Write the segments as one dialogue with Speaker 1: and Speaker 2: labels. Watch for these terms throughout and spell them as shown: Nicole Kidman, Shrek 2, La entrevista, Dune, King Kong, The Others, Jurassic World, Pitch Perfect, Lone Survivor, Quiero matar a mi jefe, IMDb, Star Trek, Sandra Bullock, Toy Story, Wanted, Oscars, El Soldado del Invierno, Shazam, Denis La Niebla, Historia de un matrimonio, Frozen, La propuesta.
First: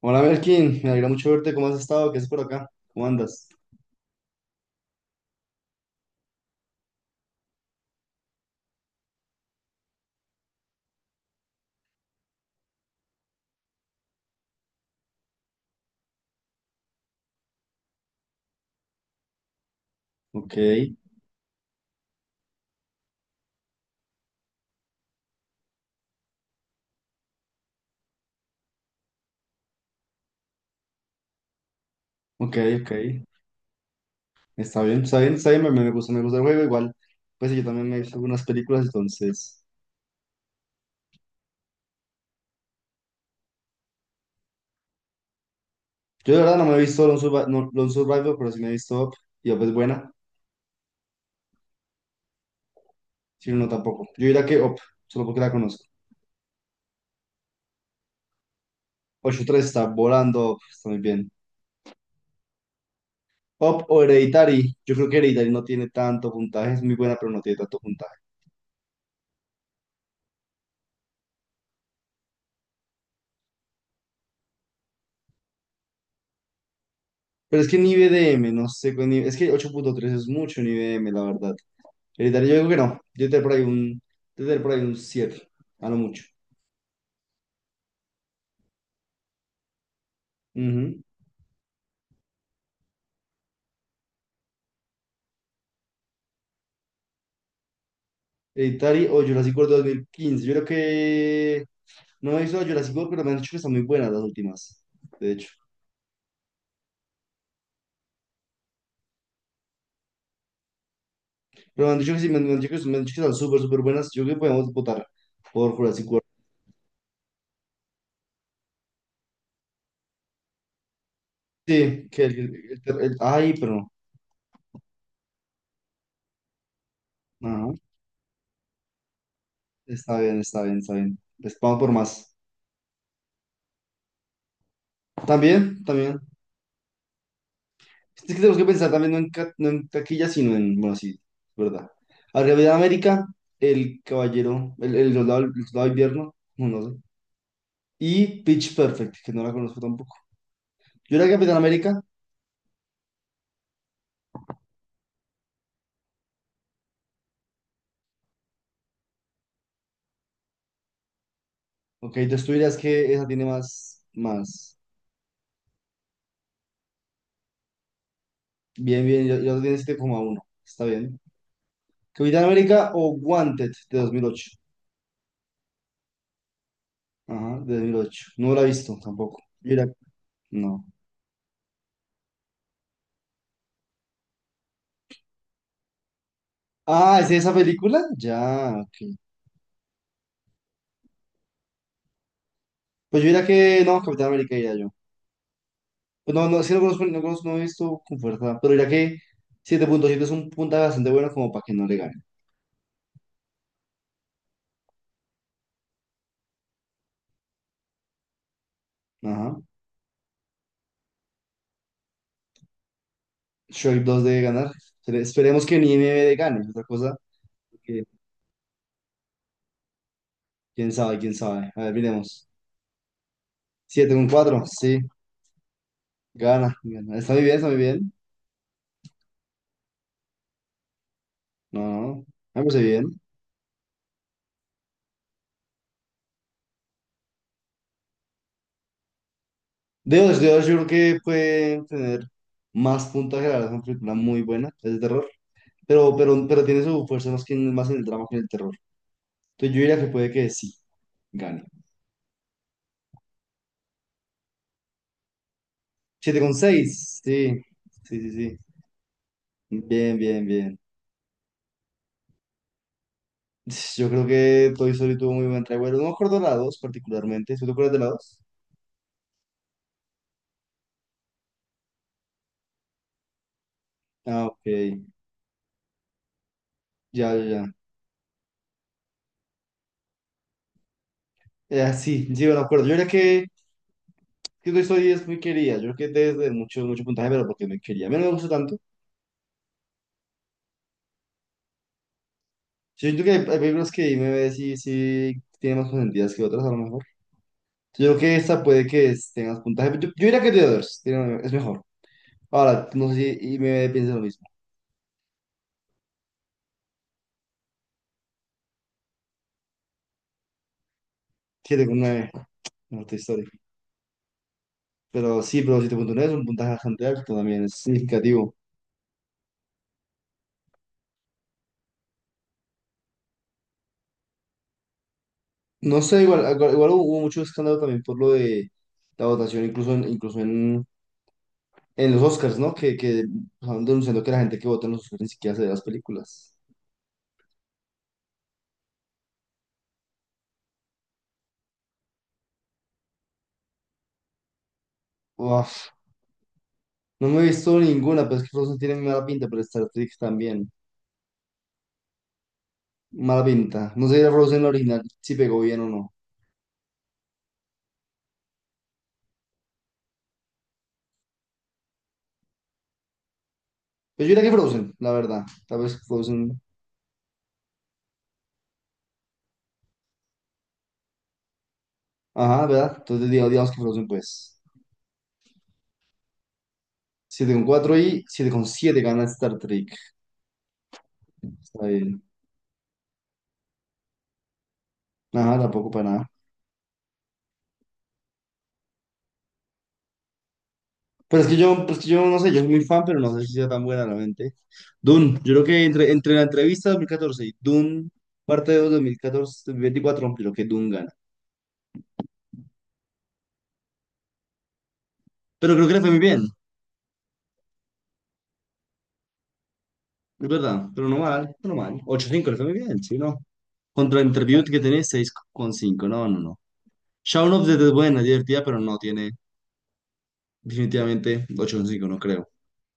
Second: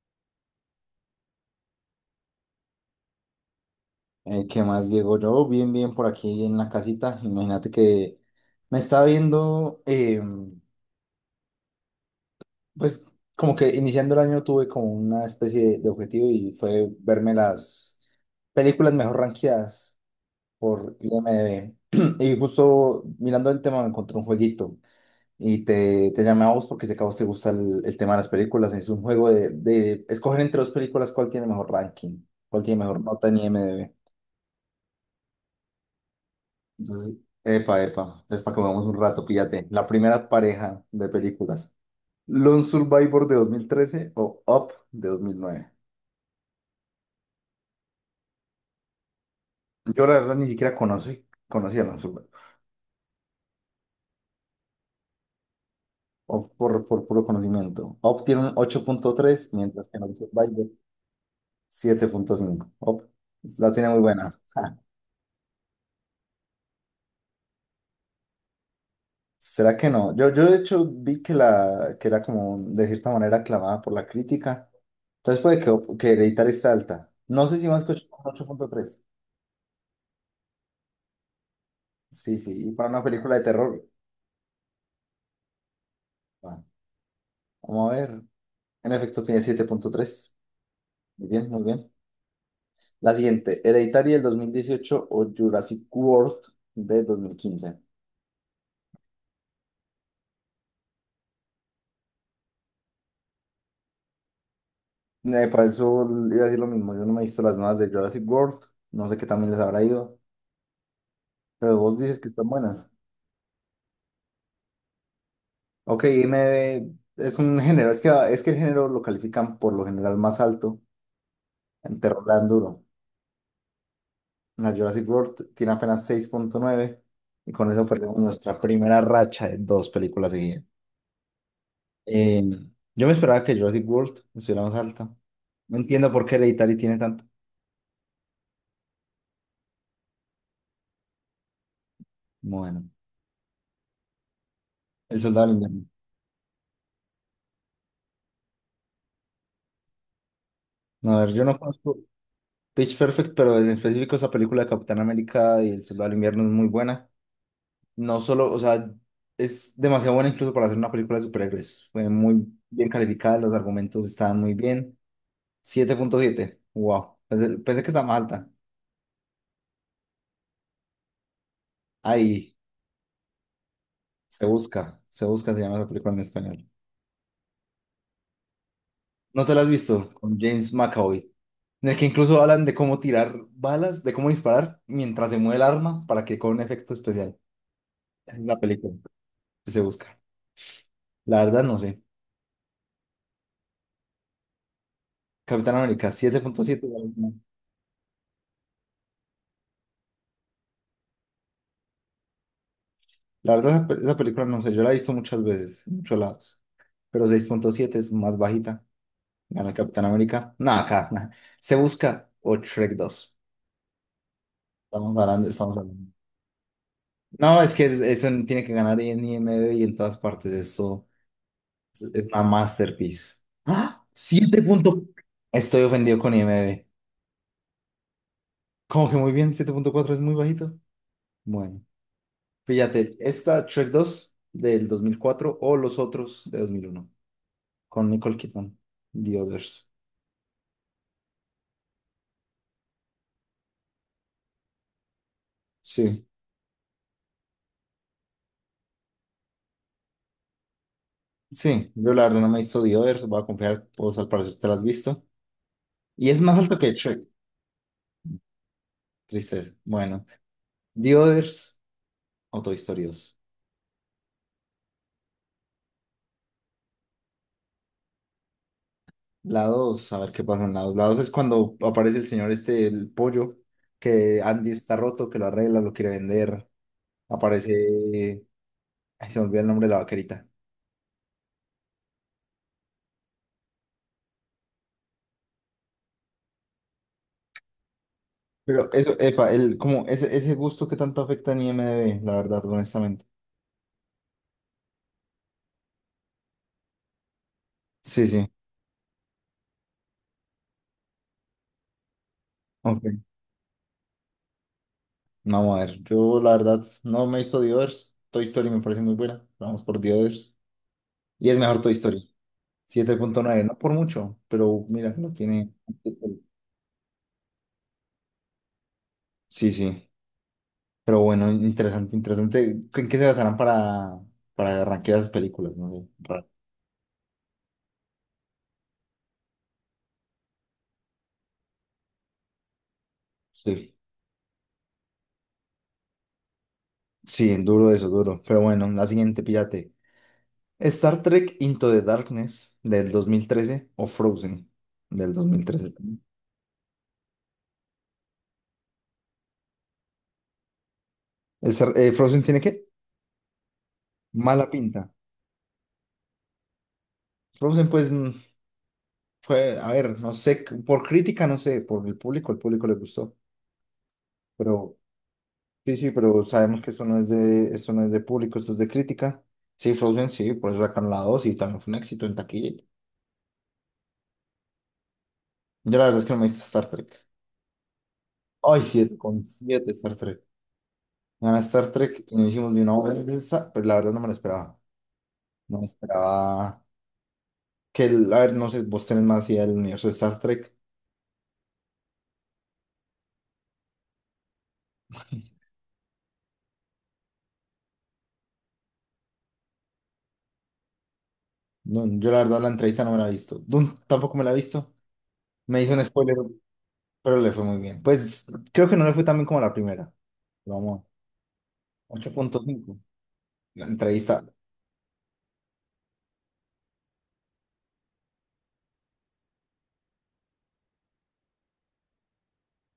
Speaker 1: Hola Melkin, me alegra mucho verte. ¿Cómo has estado? ¿Qué haces por acá? ¿Cómo andas?
Speaker 2: ¿Qué más, Diego? Yo bien, bien por aquí en la casita. Imagínate que me estaba viendo, pues como que iniciando el año tuve como una especie de objetivo y fue verme las películas mejor rankeadas
Speaker 1: Ok,
Speaker 2: por IMDb. Y justo mirando el tema me encontré un jueguito y te llamé a vos porque sé que a vos te gusta el tema de las películas. Es un juego de escoger entre dos películas cuál tiene mejor ranking,
Speaker 1: ok,
Speaker 2: cuál tiene
Speaker 1: ok.
Speaker 2: mejor nota en IMDb.
Speaker 1: Está bien, está bien, está bien. Me gusta el juego. Igual,
Speaker 2: Entonces,
Speaker 1: pues yo
Speaker 2: epa,
Speaker 1: también me he
Speaker 2: epa.
Speaker 1: visto
Speaker 2: Entonces,
Speaker 1: algunas
Speaker 2: para que
Speaker 1: películas,
Speaker 2: veamos un rato,
Speaker 1: entonces.
Speaker 2: píllate. La primera pareja de películas. Lone Survivor de 2013 o Up de 2009.
Speaker 1: Yo de verdad no me he visto no, Lone Survivor, pero sí me he visto Up. Y Up es
Speaker 2: Yo
Speaker 1: buena,
Speaker 2: la verdad ni siquiera conocía a Lone Survivor.
Speaker 1: si no, no tampoco. Yo diría que Up, solo porque la conozco.
Speaker 2: Up por puro conocimiento. Up tiene un ocho punto
Speaker 1: Ocho
Speaker 2: tres
Speaker 1: tres está
Speaker 2: mientras que Lone
Speaker 1: volando, Up,
Speaker 2: Survivor
Speaker 1: está muy bien.
Speaker 2: 7.5. Up la
Speaker 1: Up
Speaker 2: tiene muy
Speaker 1: o
Speaker 2: buena.
Speaker 1: Hereditary.
Speaker 2: Ja.
Speaker 1: Yo creo que Hereditary no tiene tanto puntaje, es muy buena, pero no tiene tanto puntaje.
Speaker 2: ¿Será que no? Yo de hecho vi que era como de cierta manera aclamada por la crítica. Entonces puede que Hereditary está alta. No sé
Speaker 1: Pero
Speaker 2: si
Speaker 1: es que
Speaker 2: más
Speaker 1: en
Speaker 2: que
Speaker 1: I
Speaker 2: ocho
Speaker 1: B D
Speaker 2: ocho
Speaker 1: m, no
Speaker 2: punto
Speaker 1: sé,
Speaker 2: tres.
Speaker 1: con IBDM, es que 8,3 es mucho en IBDM, la verdad.
Speaker 2: Sí,
Speaker 1: Hereditario
Speaker 2: sí,
Speaker 1: yo digo
Speaker 2: y
Speaker 1: que
Speaker 2: para
Speaker 1: no.
Speaker 2: una película de terror.
Speaker 1: Yo te por ahí un 7 a lo mucho.
Speaker 2: Bueno, vamos a ver. En efecto, tiene 7.3.
Speaker 1: Ujú.
Speaker 2: Muy bien, muy bien. La siguiente, Hereditary del 2018 o Jurassic World de 2015.
Speaker 1: Hereditario o Jurassic World 2015. Yo creo que no he visto Jurassic World, pero me han dicho que están muy buenas las últimas, de hecho.
Speaker 2: Para eso iba a decir lo mismo. Yo no me he visto las nuevas de Jurassic World. No sé qué también les habrá ido. Pero
Speaker 1: Pero me han
Speaker 2: vos
Speaker 1: dicho
Speaker 2: dices
Speaker 1: que
Speaker 2: que
Speaker 1: sí,
Speaker 2: están buenas.
Speaker 1: me han dicho que están súper, súper buenas. Yo creo que podemos votar por
Speaker 2: Ok,
Speaker 1: Jurassic World.
Speaker 2: me es un género. Es que el género lo califican por lo general más alto. El
Speaker 1: Sí, que
Speaker 2: terror le
Speaker 1: el,
Speaker 2: dan duro.
Speaker 1: el- el- el- ay, pero
Speaker 2: La Jurassic World tiene apenas 6.9 y
Speaker 1: no.
Speaker 2: con
Speaker 1: Ajá.
Speaker 2: eso perdemos nuestra primera racha de dos
Speaker 1: Está
Speaker 2: películas
Speaker 1: bien, está
Speaker 2: seguidas.
Speaker 1: bien, está bien. Les vamos por más.
Speaker 2: Eh, yo me esperaba que Jurassic World estuviera más alta. No
Speaker 1: También,
Speaker 2: entiendo
Speaker 1: también.
Speaker 2: por qué Hereditary tiene tanto.
Speaker 1: Es que tenemos que pensar también no en, no en taquillas, sino en, bueno, sí, es verdad. Arriba de
Speaker 2: Bueno,
Speaker 1: América, El Caballero, el
Speaker 2: El
Speaker 1: Soldado,
Speaker 2: Soldado
Speaker 1: el
Speaker 2: del
Speaker 1: Soldado
Speaker 2: Invierno.
Speaker 1: de Invierno, no, no sé. Y Pitch Perfect, que no la conozco tampoco. Yo
Speaker 2: No, a
Speaker 1: era
Speaker 2: ver, yo
Speaker 1: Capitán
Speaker 2: no conozco
Speaker 1: América,
Speaker 2: Pitch Perfect, pero en específico esa película de Capitán América y El Soldado del Invierno es muy buena. No solo, o sea, es demasiado buena incluso para hacer una película de superhéroes. Fue
Speaker 1: ok,
Speaker 2: muy
Speaker 1: entonces tú dirías
Speaker 2: bien
Speaker 1: que esa
Speaker 2: calificada,
Speaker 1: tiene
Speaker 2: los
Speaker 1: más,
Speaker 2: argumentos estaban muy
Speaker 1: más.
Speaker 2: bien. 7.7. Wow. Pensé que estaba más alta.
Speaker 1: Bien, bien, yo tiene 7,1 está bien. Capitán
Speaker 2: Ahí,
Speaker 1: América o Wanted de dos mil
Speaker 2: se
Speaker 1: ocho
Speaker 2: busca, se busca, se llama esa película en español.
Speaker 1: Ajá, de 2008. No la he visto tampoco.
Speaker 2: ¿No te la has
Speaker 1: Yo diría,
Speaker 2: visto? Con James
Speaker 1: no.
Speaker 2: McAvoy. En el que incluso hablan de cómo tirar balas, de cómo disparar mientras se mueve el arma para que con un efecto
Speaker 1: Ah, ¿es
Speaker 2: especial.
Speaker 1: esa película?
Speaker 2: Esa es la
Speaker 1: Ya,
Speaker 2: película
Speaker 1: ok.
Speaker 2: que se busca. La verdad no sé.
Speaker 1: Pues yo diría que no, Capitán América diría yo.
Speaker 2: Capitán América
Speaker 1: Pues
Speaker 2: siete
Speaker 1: no, no,
Speaker 2: punto
Speaker 1: sí, no
Speaker 2: siete. La
Speaker 1: conozco, no
Speaker 2: verdad
Speaker 1: conozco, no he visto con fuerza, pero ya que 7,7 es un puntaje bastante bueno como para que no le gane.
Speaker 2: la verdad, esa película no sé, yo la he visto muchas veces, en muchos lados. Pero 6.7 es más bajita.
Speaker 1: Ajá.
Speaker 2: Gana el Capitán América. Nada, acá. Nah. Se busca o Shrek 2.
Speaker 1: Shoaib 2 debe ganar.
Speaker 2: Estamos hablando,
Speaker 1: Esperemos
Speaker 2: estamos
Speaker 1: que ni
Speaker 2: hablando.
Speaker 1: MB gane. Otra cosa,
Speaker 2: No, es que
Speaker 1: que
Speaker 2: eso tiene que ganar en IMDb y en todas partes.
Speaker 1: quién
Speaker 2: Eso
Speaker 1: sabe, quién sabe. A ver,
Speaker 2: es una
Speaker 1: miremos.
Speaker 2: masterpiece. ¡Ah!
Speaker 1: siete con
Speaker 2: Siete
Speaker 1: cuatro sí,
Speaker 2: punto. Estoy ofendido con
Speaker 1: gana,
Speaker 2: IMDb.
Speaker 1: gana. Está muy bien, está muy bien.
Speaker 2: Como que muy bien, 7.4 es muy bajito.
Speaker 1: No,
Speaker 2: Bueno,
Speaker 1: no, me parece
Speaker 2: fíjate,
Speaker 1: bien.
Speaker 2: esta Shrek dos del 2004 o los otros de 2001 con Nicole Kidman, The Others.
Speaker 1: Dios, Dios, yo creo que puede tener más puntaje, la verdad, es una película muy buena, es de terror, pero,
Speaker 2: Sí,
Speaker 1: pero, pero tiene su fuerza más, que, más en el drama que en el terror. Entonces yo diría que puede que sí, gane.
Speaker 2: sí, yo la verdad no me he visto The Others, voy a confiar, vos al parecer te la has visto. Y
Speaker 1: siete
Speaker 2: es
Speaker 1: con
Speaker 2: más alto que
Speaker 1: seis
Speaker 2: Shrek,
Speaker 1: Sí, sí, sí, sí.
Speaker 2: tristeza.
Speaker 1: Bien,
Speaker 2: Bueno,
Speaker 1: bien, bien.
Speaker 2: The Others o Toy Story 2.
Speaker 1: Yo creo que Toy Story tuvo muy buen revuelo. No me acuerdo de la 2 particularmente. ¿Sí te acuerdas de la 2?
Speaker 2: La 2, a ver qué pasa en la 2. La 2 es cuando aparece el señor este, el pollo, que
Speaker 1: Ah, ok.
Speaker 2: Andy está roto, que lo arregla, lo quiere vender.
Speaker 1: Ya, ya, ya.
Speaker 2: Aparece. Ay, se me olvida el nombre de la vaquerita.
Speaker 1: Ah, sí, sí, me acuerdo. Yo creo que Toy Story es muy querida. Yo creo que desde mucho, mucho puntaje, pero porque me quería. A mí no me gusta tanto.
Speaker 2: Pero eso, epa, como ese gusto que tanto afecta en I M D B la verdad,
Speaker 1: Sí, yo
Speaker 2: honestamente.
Speaker 1: creo que hay películas que me ve si tiene más consentidas que otras, a lo mejor. Yo creo
Speaker 2: Sí,
Speaker 1: que
Speaker 2: sí.
Speaker 1: esta puede que tenga más puntaje. Yo diría que The Others es mejor. Ahora,
Speaker 2: Ok.
Speaker 1: no sé si y me piensa lo mismo.
Speaker 2: Vamos a ver. Yo, la verdad, no me hizo The Others. Toy Story me parece muy buena. Vamos por The Others. Y es mejor Toy Story.
Speaker 1: 7,9. No, Toy
Speaker 2: siete punto
Speaker 1: Story.
Speaker 2: nueve No por mucho, pero mira, no
Speaker 1: Pero sí,
Speaker 2: tiene.
Speaker 1: pero 7,9 es un puntaje bastante alto también, es significativo.
Speaker 2: Sí, sí. Pero bueno, interesante, interesante. ¿En qué se basarán para rankear esas películas? No
Speaker 1: No
Speaker 2: sé.
Speaker 1: sé, igual, igual, igual hubo mucho escándalo también por lo de la votación, incluso en los Oscars, ¿no? Que estaban
Speaker 2: Sí,
Speaker 1: denunciando que la gente que vota en los Oscars ni siquiera se ve las películas.
Speaker 2: sí, duro eso, duro. Pero bueno, la siguiente, píllate. Star Trek Into the Darkness del 2013 o Frozen del
Speaker 1: Uf,
Speaker 2: 2013 también.
Speaker 1: no me he visto ninguna, pero es que Frozen tiene mala pinta, pero Star Trek también.
Speaker 2: ¿Frozen tiene qué?
Speaker 1: Mala pinta. No sé si era Frozen
Speaker 2: Mala
Speaker 1: la original,
Speaker 2: pinta.
Speaker 1: si pegó bien o no.
Speaker 2: Frozen, pues, fue, a ver, no sé, por crítica, no sé, por el público, le gustó.
Speaker 1: Pero yo diría que Frozen,
Speaker 2: Pero
Speaker 1: la verdad. Tal
Speaker 2: Sí,
Speaker 1: vez
Speaker 2: sí, pero
Speaker 1: Frozen.
Speaker 2: sabemos que eso no es de público, eso es de crítica. Sí, Frozen, sí, por eso sacaron la 2 y también fue un éxito en
Speaker 1: Ajá,
Speaker 2: taquilla.
Speaker 1: ¿verdad? Entonces digamos que Frozen, pues.
Speaker 2: Yo la verdad es que no me hice Star Trek.
Speaker 1: 7,4 y siete coma
Speaker 2: Ay,
Speaker 1: siete
Speaker 2: siete
Speaker 1: gana
Speaker 2: con
Speaker 1: Star
Speaker 2: siete
Speaker 1: Trek.
Speaker 2: Star Trek. Nada,
Speaker 1: Está
Speaker 2: Star
Speaker 1: bien.
Speaker 2: Trek y nos hicimos de una hora de esa, pero la verdad no me lo esperaba.
Speaker 1: Nada,
Speaker 2: No me
Speaker 1: tampoco para nada.
Speaker 2: esperaba que, a ver, no sé, vos tenés más idea del universo de Star Trek.
Speaker 1: Pero es que yo, pues que yo no sé, yo soy muy fan, pero no sé si sea tan buena realmente. Dune, yo creo que entre la entrevista 2014 y Dune, parte de 2014, 2024, creo que Dune gana.
Speaker 2: No, yo la verdad la entrevista no me la he visto. Dune tampoco me la he visto.
Speaker 1: Pero
Speaker 2: Me
Speaker 1: creo que
Speaker 2: hizo
Speaker 1: le
Speaker 2: un
Speaker 1: fue muy
Speaker 2: spoiler,
Speaker 1: bien,
Speaker 2: pero le fue muy bien. Pues creo que no le fue tan bien como la primera.
Speaker 1: es verdad,
Speaker 2: Vamos,
Speaker 1: pero no mal, pero no mal. ocho
Speaker 2: ocho
Speaker 1: cinco le
Speaker 2: punto
Speaker 1: fue muy
Speaker 2: cinco
Speaker 1: bien, sí, no.
Speaker 2: La
Speaker 1: Contra
Speaker 2: entrevista.
Speaker 1: Interview que tiene 6,5, no, no, no. Shaun of the Dead es buena, divertida, pero no tiene definitivamente 8,5, no creo.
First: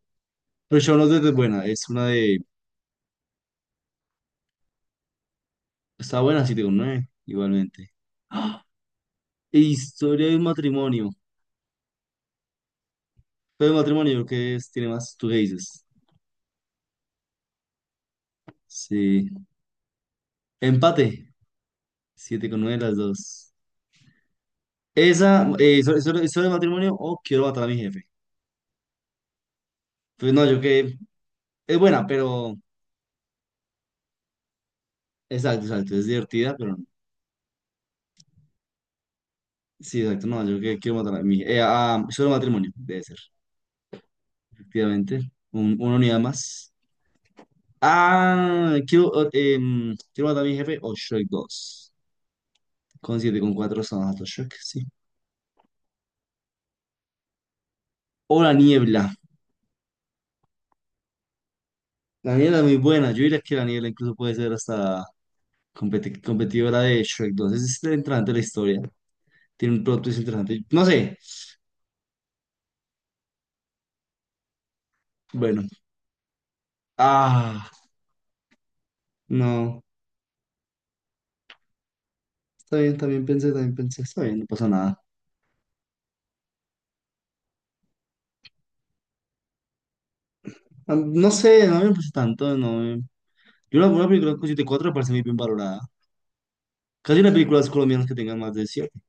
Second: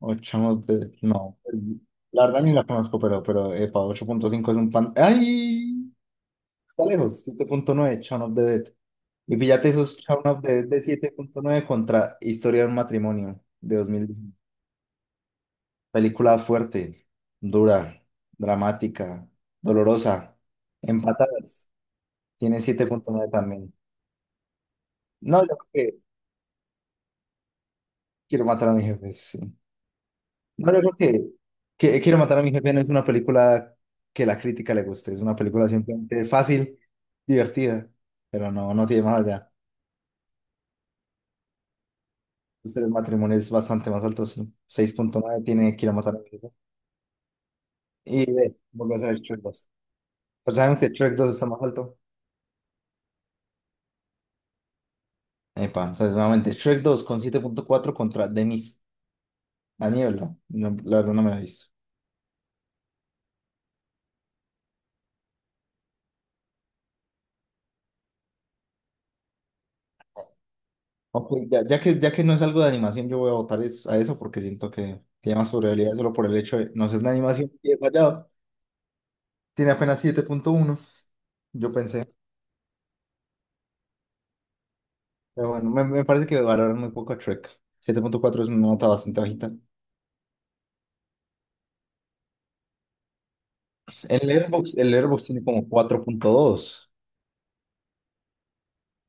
Speaker 2: Ochamos
Speaker 1: Pero
Speaker 2: de...
Speaker 1: Shaun of the Dead es
Speaker 2: No,
Speaker 1: buena, es una
Speaker 2: la
Speaker 1: de...
Speaker 2: verdad ni la conozco, pero, epa, 8.5 es un pan... ¡Ay!
Speaker 1: Está buena, siete coma
Speaker 2: Está
Speaker 1: nueve
Speaker 2: lejos,
Speaker 1: igualmente.
Speaker 2: 7.9, Shaun of the Dead. Y
Speaker 1: E
Speaker 2: fíjate esos Shaun
Speaker 1: historia de
Speaker 2: of
Speaker 1: un
Speaker 2: the Dead de
Speaker 1: matrimonio.
Speaker 2: 7.9 contra Historia de un matrimonio
Speaker 1: Pero
Speaker 2: de
Speaker 1: de matrimonio,
Speaker 2: 2019.
Speaker 1: ¿que es? Tiene más, tú qué dices.
Speaker 2: Película fuerte, dura, dramática,
Speaker 1: Sí.
Speaker 2: dolorosa,
Speaker 1: Empate.
Speaker 2: empatadas.
Speaker 1: Siete con
Speaker 2: Tiene
Speaker 1: nueve las
Speaker 2: 7.9
Speaker 1: dos.
Speaker 2: también. No,
Speaker 1: Esa,
Speaker 2: yo creo que
Speaker 1: historia de matrimonio o quiero matar a mi jefe.
Speaker 2: quiero matar a mi jefe. Sí.
Speaker 1: Pues no, yo
Speaker 2: No, yo creo
Speaker 1: que es
Speaker 2: que
Speaker 1: buena,
Speaker 2: Quiero matar a mi
Speaker 1: pero
Speaker 2: jefe no es una película que la crítica le guste, es una
Speaker 1: exacto,
Speaker 2: película
Speaker 1: exacto. Es
Speaker 2: simplemente
Speaker 1: divertida, pero
Speaker 2: fácil,
Speaker 1: no.
Speaker 2: divertida, pero no, no tiene más allá.
Speaker 1: Sí, exacto. No, yo que quiero matar a mi jefe. Ah, historia de matrimonio,
Speaker 2: Entonces, el
Speaker 1: debe ser.
Speaker 2: matrimonio es bastante más alto, sí. seis punto
Speaker 1: Efectivamente.
Speaker 2: nueve tiene Quiero
Speaker 1: Una
Speaker 2: matar a
Speaker 1: unidad
Speaker 2: mi jefe.
Speaker 1: más.
Speaker 2: Y ve,
Speaker 1: Ah,
Speaker 2: volvés a ver Shrek 2.
Speaker 1: quiero matar a mi
Speaker 2: Pero
Speaker 1: jefe
Speaker 2: sabemos que
Speaker 1: o
Speaker 2: Shrek
Speaker 1: Shrek
Speaker 2: 2 está más
Speaker 1: dos.
Speaker 2: alto.
Speaker 1: Con siete, con cuatro estamos a Shrek, sí.
Speaker 2: Epa, entonces nuevamente Shrek dos con 7.4 contra
Speaker 1: O la
Speaker 2: Denis.
Speaker 1: niebla.
Speaker 2: La Niebla. No, la verdad no me la he visto.
Speaker 1: La niebla es muy buena. Yo diría que la niebla incluso puede ser hasta competidora de Shrek 2. Es este interesante la historia. Tiene un plot twist interesante. No sé.
Speaker 2: Ok, ya que no es algo de animación, yo voy a votar a eso porque siento que tiene más
Speaker 1: Bueno.
Speaker 2: probabilidades solo por el hecho de no ser de animación
Speaker 1: Ah,
Speaker 2: y he fallado. Tiene
Speaker 1: no.
Speaker 2: apenas 7.1, yo pensé.
Speaker 1: Está bien, también pensé, también pensé. Está bien, no pasa nada.
Speaker 2: Pero bueno, me parece que valoran muy poco a Trek. Siete punto cuatro es una nota bastante bajita.
Speaker 1: Ah, no sé, no me parece tanto. No me- Yo una
Speaker 2: El
Speaker 1: película con
Speaker 2: Airbox,
Speaker 1: 7,4
Speaker 2: el
Speaker 1: me parece muy
Speaker 2: Letterboxd
Speaker 1: bien
Speaker 2: tiene como
Speaker 1: valorada.
Speaker 2: 4.2.
Speaker 1: Casi las películas colombianas que tengan más de 7,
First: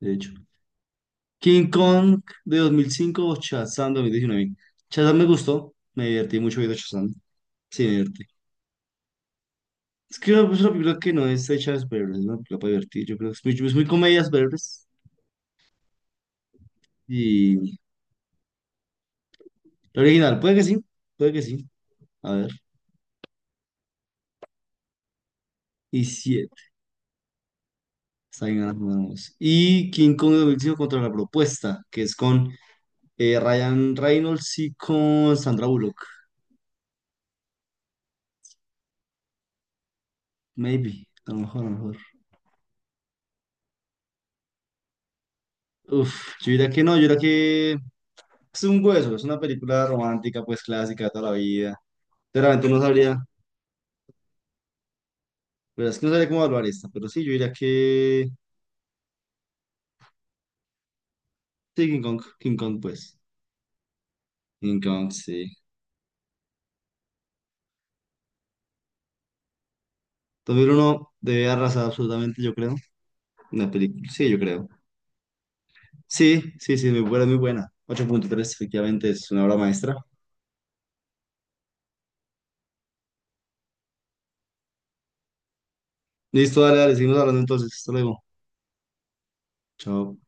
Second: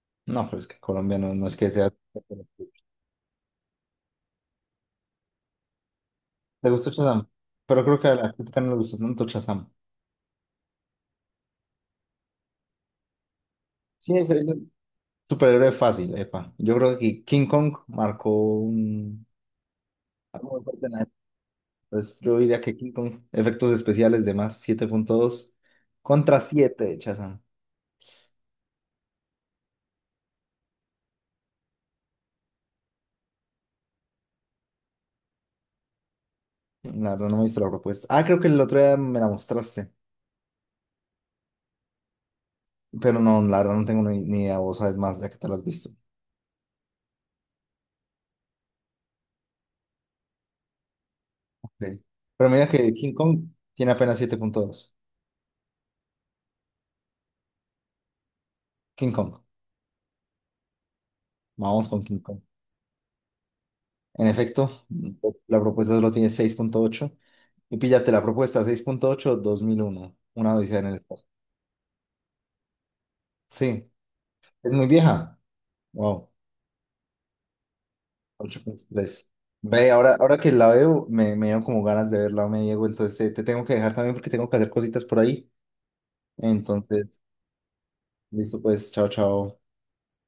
Speaker 1: de hecho.
Speaker 2: No, pero es que Colombia no, no es
Speaker 1: King
Speaker 2: que sea...
Speaker 1: Kong de 2005 o Shazam 2019. Shazam me gustó. Me divertí mucho
Speaker 2: ¿Te
Speaker 1: viendo
Speaker 2: gustó
Speaker 1: Shazam.
Speaker 2: Shazam? Pero
Speaker 1: Sí,
Speaker 2: creo que a
Speaker 1: divertir.
Speaker 2: la crítica no le gustó tanto Shazam.
Speaker 1: Es que es una película que no está hecha de superhéroes, es una película para divertir. Yo creo que es muy
Speaker 2: Sí,
Speaker 1: comedia de
Speaker 2: es un
Speaker 1: superhéroes.
Speaker 2: superhéroe fácil, epa. Yo creo que King Kong
Speaker 1: Y
Speaker 2: marcó un...
Speaker 1: la original,
Speaker 2: algo
Speaker 1: puede que
Speaker 2: muy
Speaker 1: sí,
Speaker 2: fuerte en la época.
Speaker 1: puede que sí.
Speaker 2: Pues
Speaker 1: A
Speaker 2: yo
Speaker 1: ver.
Speaker 2: diría que King Kong, efectos especiales de más, 7.2,
Speaker 1: Y
Speaker 2: contra
Speaker 1: siete.
Speaker 2: 7 de Shazam.
Speaker 1: Está bien, ahora jugamos. Y King Kong 2005 contra la propuesta, que es con Ryan Reynolds y con Sandra Bullock.
Speaker 2: La verdad no me he visto la propuesta. Ah, creo que el otro día me la mostraste.
Speaker 1: Maybe. A lo mejor, a lo mejor.
Speaker 2: Pero no, la verdad no tengo ni idea. Vos sabes más, ya que te la has visto.
Speaker 1: Uf, yo diría que no, yo diría que es un hueso, es una película romántica, pues clásica de toda la
Speaker 2: Ok.
Speaker 1: vida.
Speaker 2: Pero
Speaker 1: Realmente
Speaker 2: mira
Speaker 1: no
Speaker 2: que King
Speaker 1: sabría,
Speaker 2: Kong tiene apenas 7.2.
Speaker 1: pero es que no sabría cómo evaluar esta, pero sí, yo diría que.
Speaker 2: King Kong.
Speaker 1: Sí,
Speaker 2: Vamos
Speaker 1: King
Speaker 2: con King
Speaker 1: Kong,
Speaker 2: Kong.
Speaker 1: King Kong, pues.
Speaker 2: En
Speaker 1: King
Speaker 2: efecto,
Speaker 1: Kong, sí.
Speaker 2: la propuesta solo tiene 6.8. Y píllate la propuesta 6.8. 2001, Una
Speaker 1: dos mil
Speaker 2: odisea en el
Speaker 1: uno
Speaker 2: espacio.
Speaker 1: debe arrasar absolutamente, yo creo. Una
Speaker 2: Sí,
Speaker 1: película, sí, yo creo.
Speaker 2: es muy vieja. Wow,
Speaker 1: Sí, sí, sí, muy buena, muy buena. 8,3
Speaker 2: ocho punto
Speaker 1: efectivamente,
Speaker 2: tres
Speaker 1: es una obra
Speaker 2: Ve,
Speaker 1: maestra.
Speaker 2: ahora, que la veo, me dieron como ganas de verla, me, Diego. Entonces te tengo que dejar también porque tengo que hacer cositas por ahí.
Speaker 1: Listo, dale, dale, seguimos
Speaker 2: Entonces,
Speaker 1: hablando entonces. Hasta luego.
Speaker 2: listo, pues, chao, chao.
Speaker 1: Chao.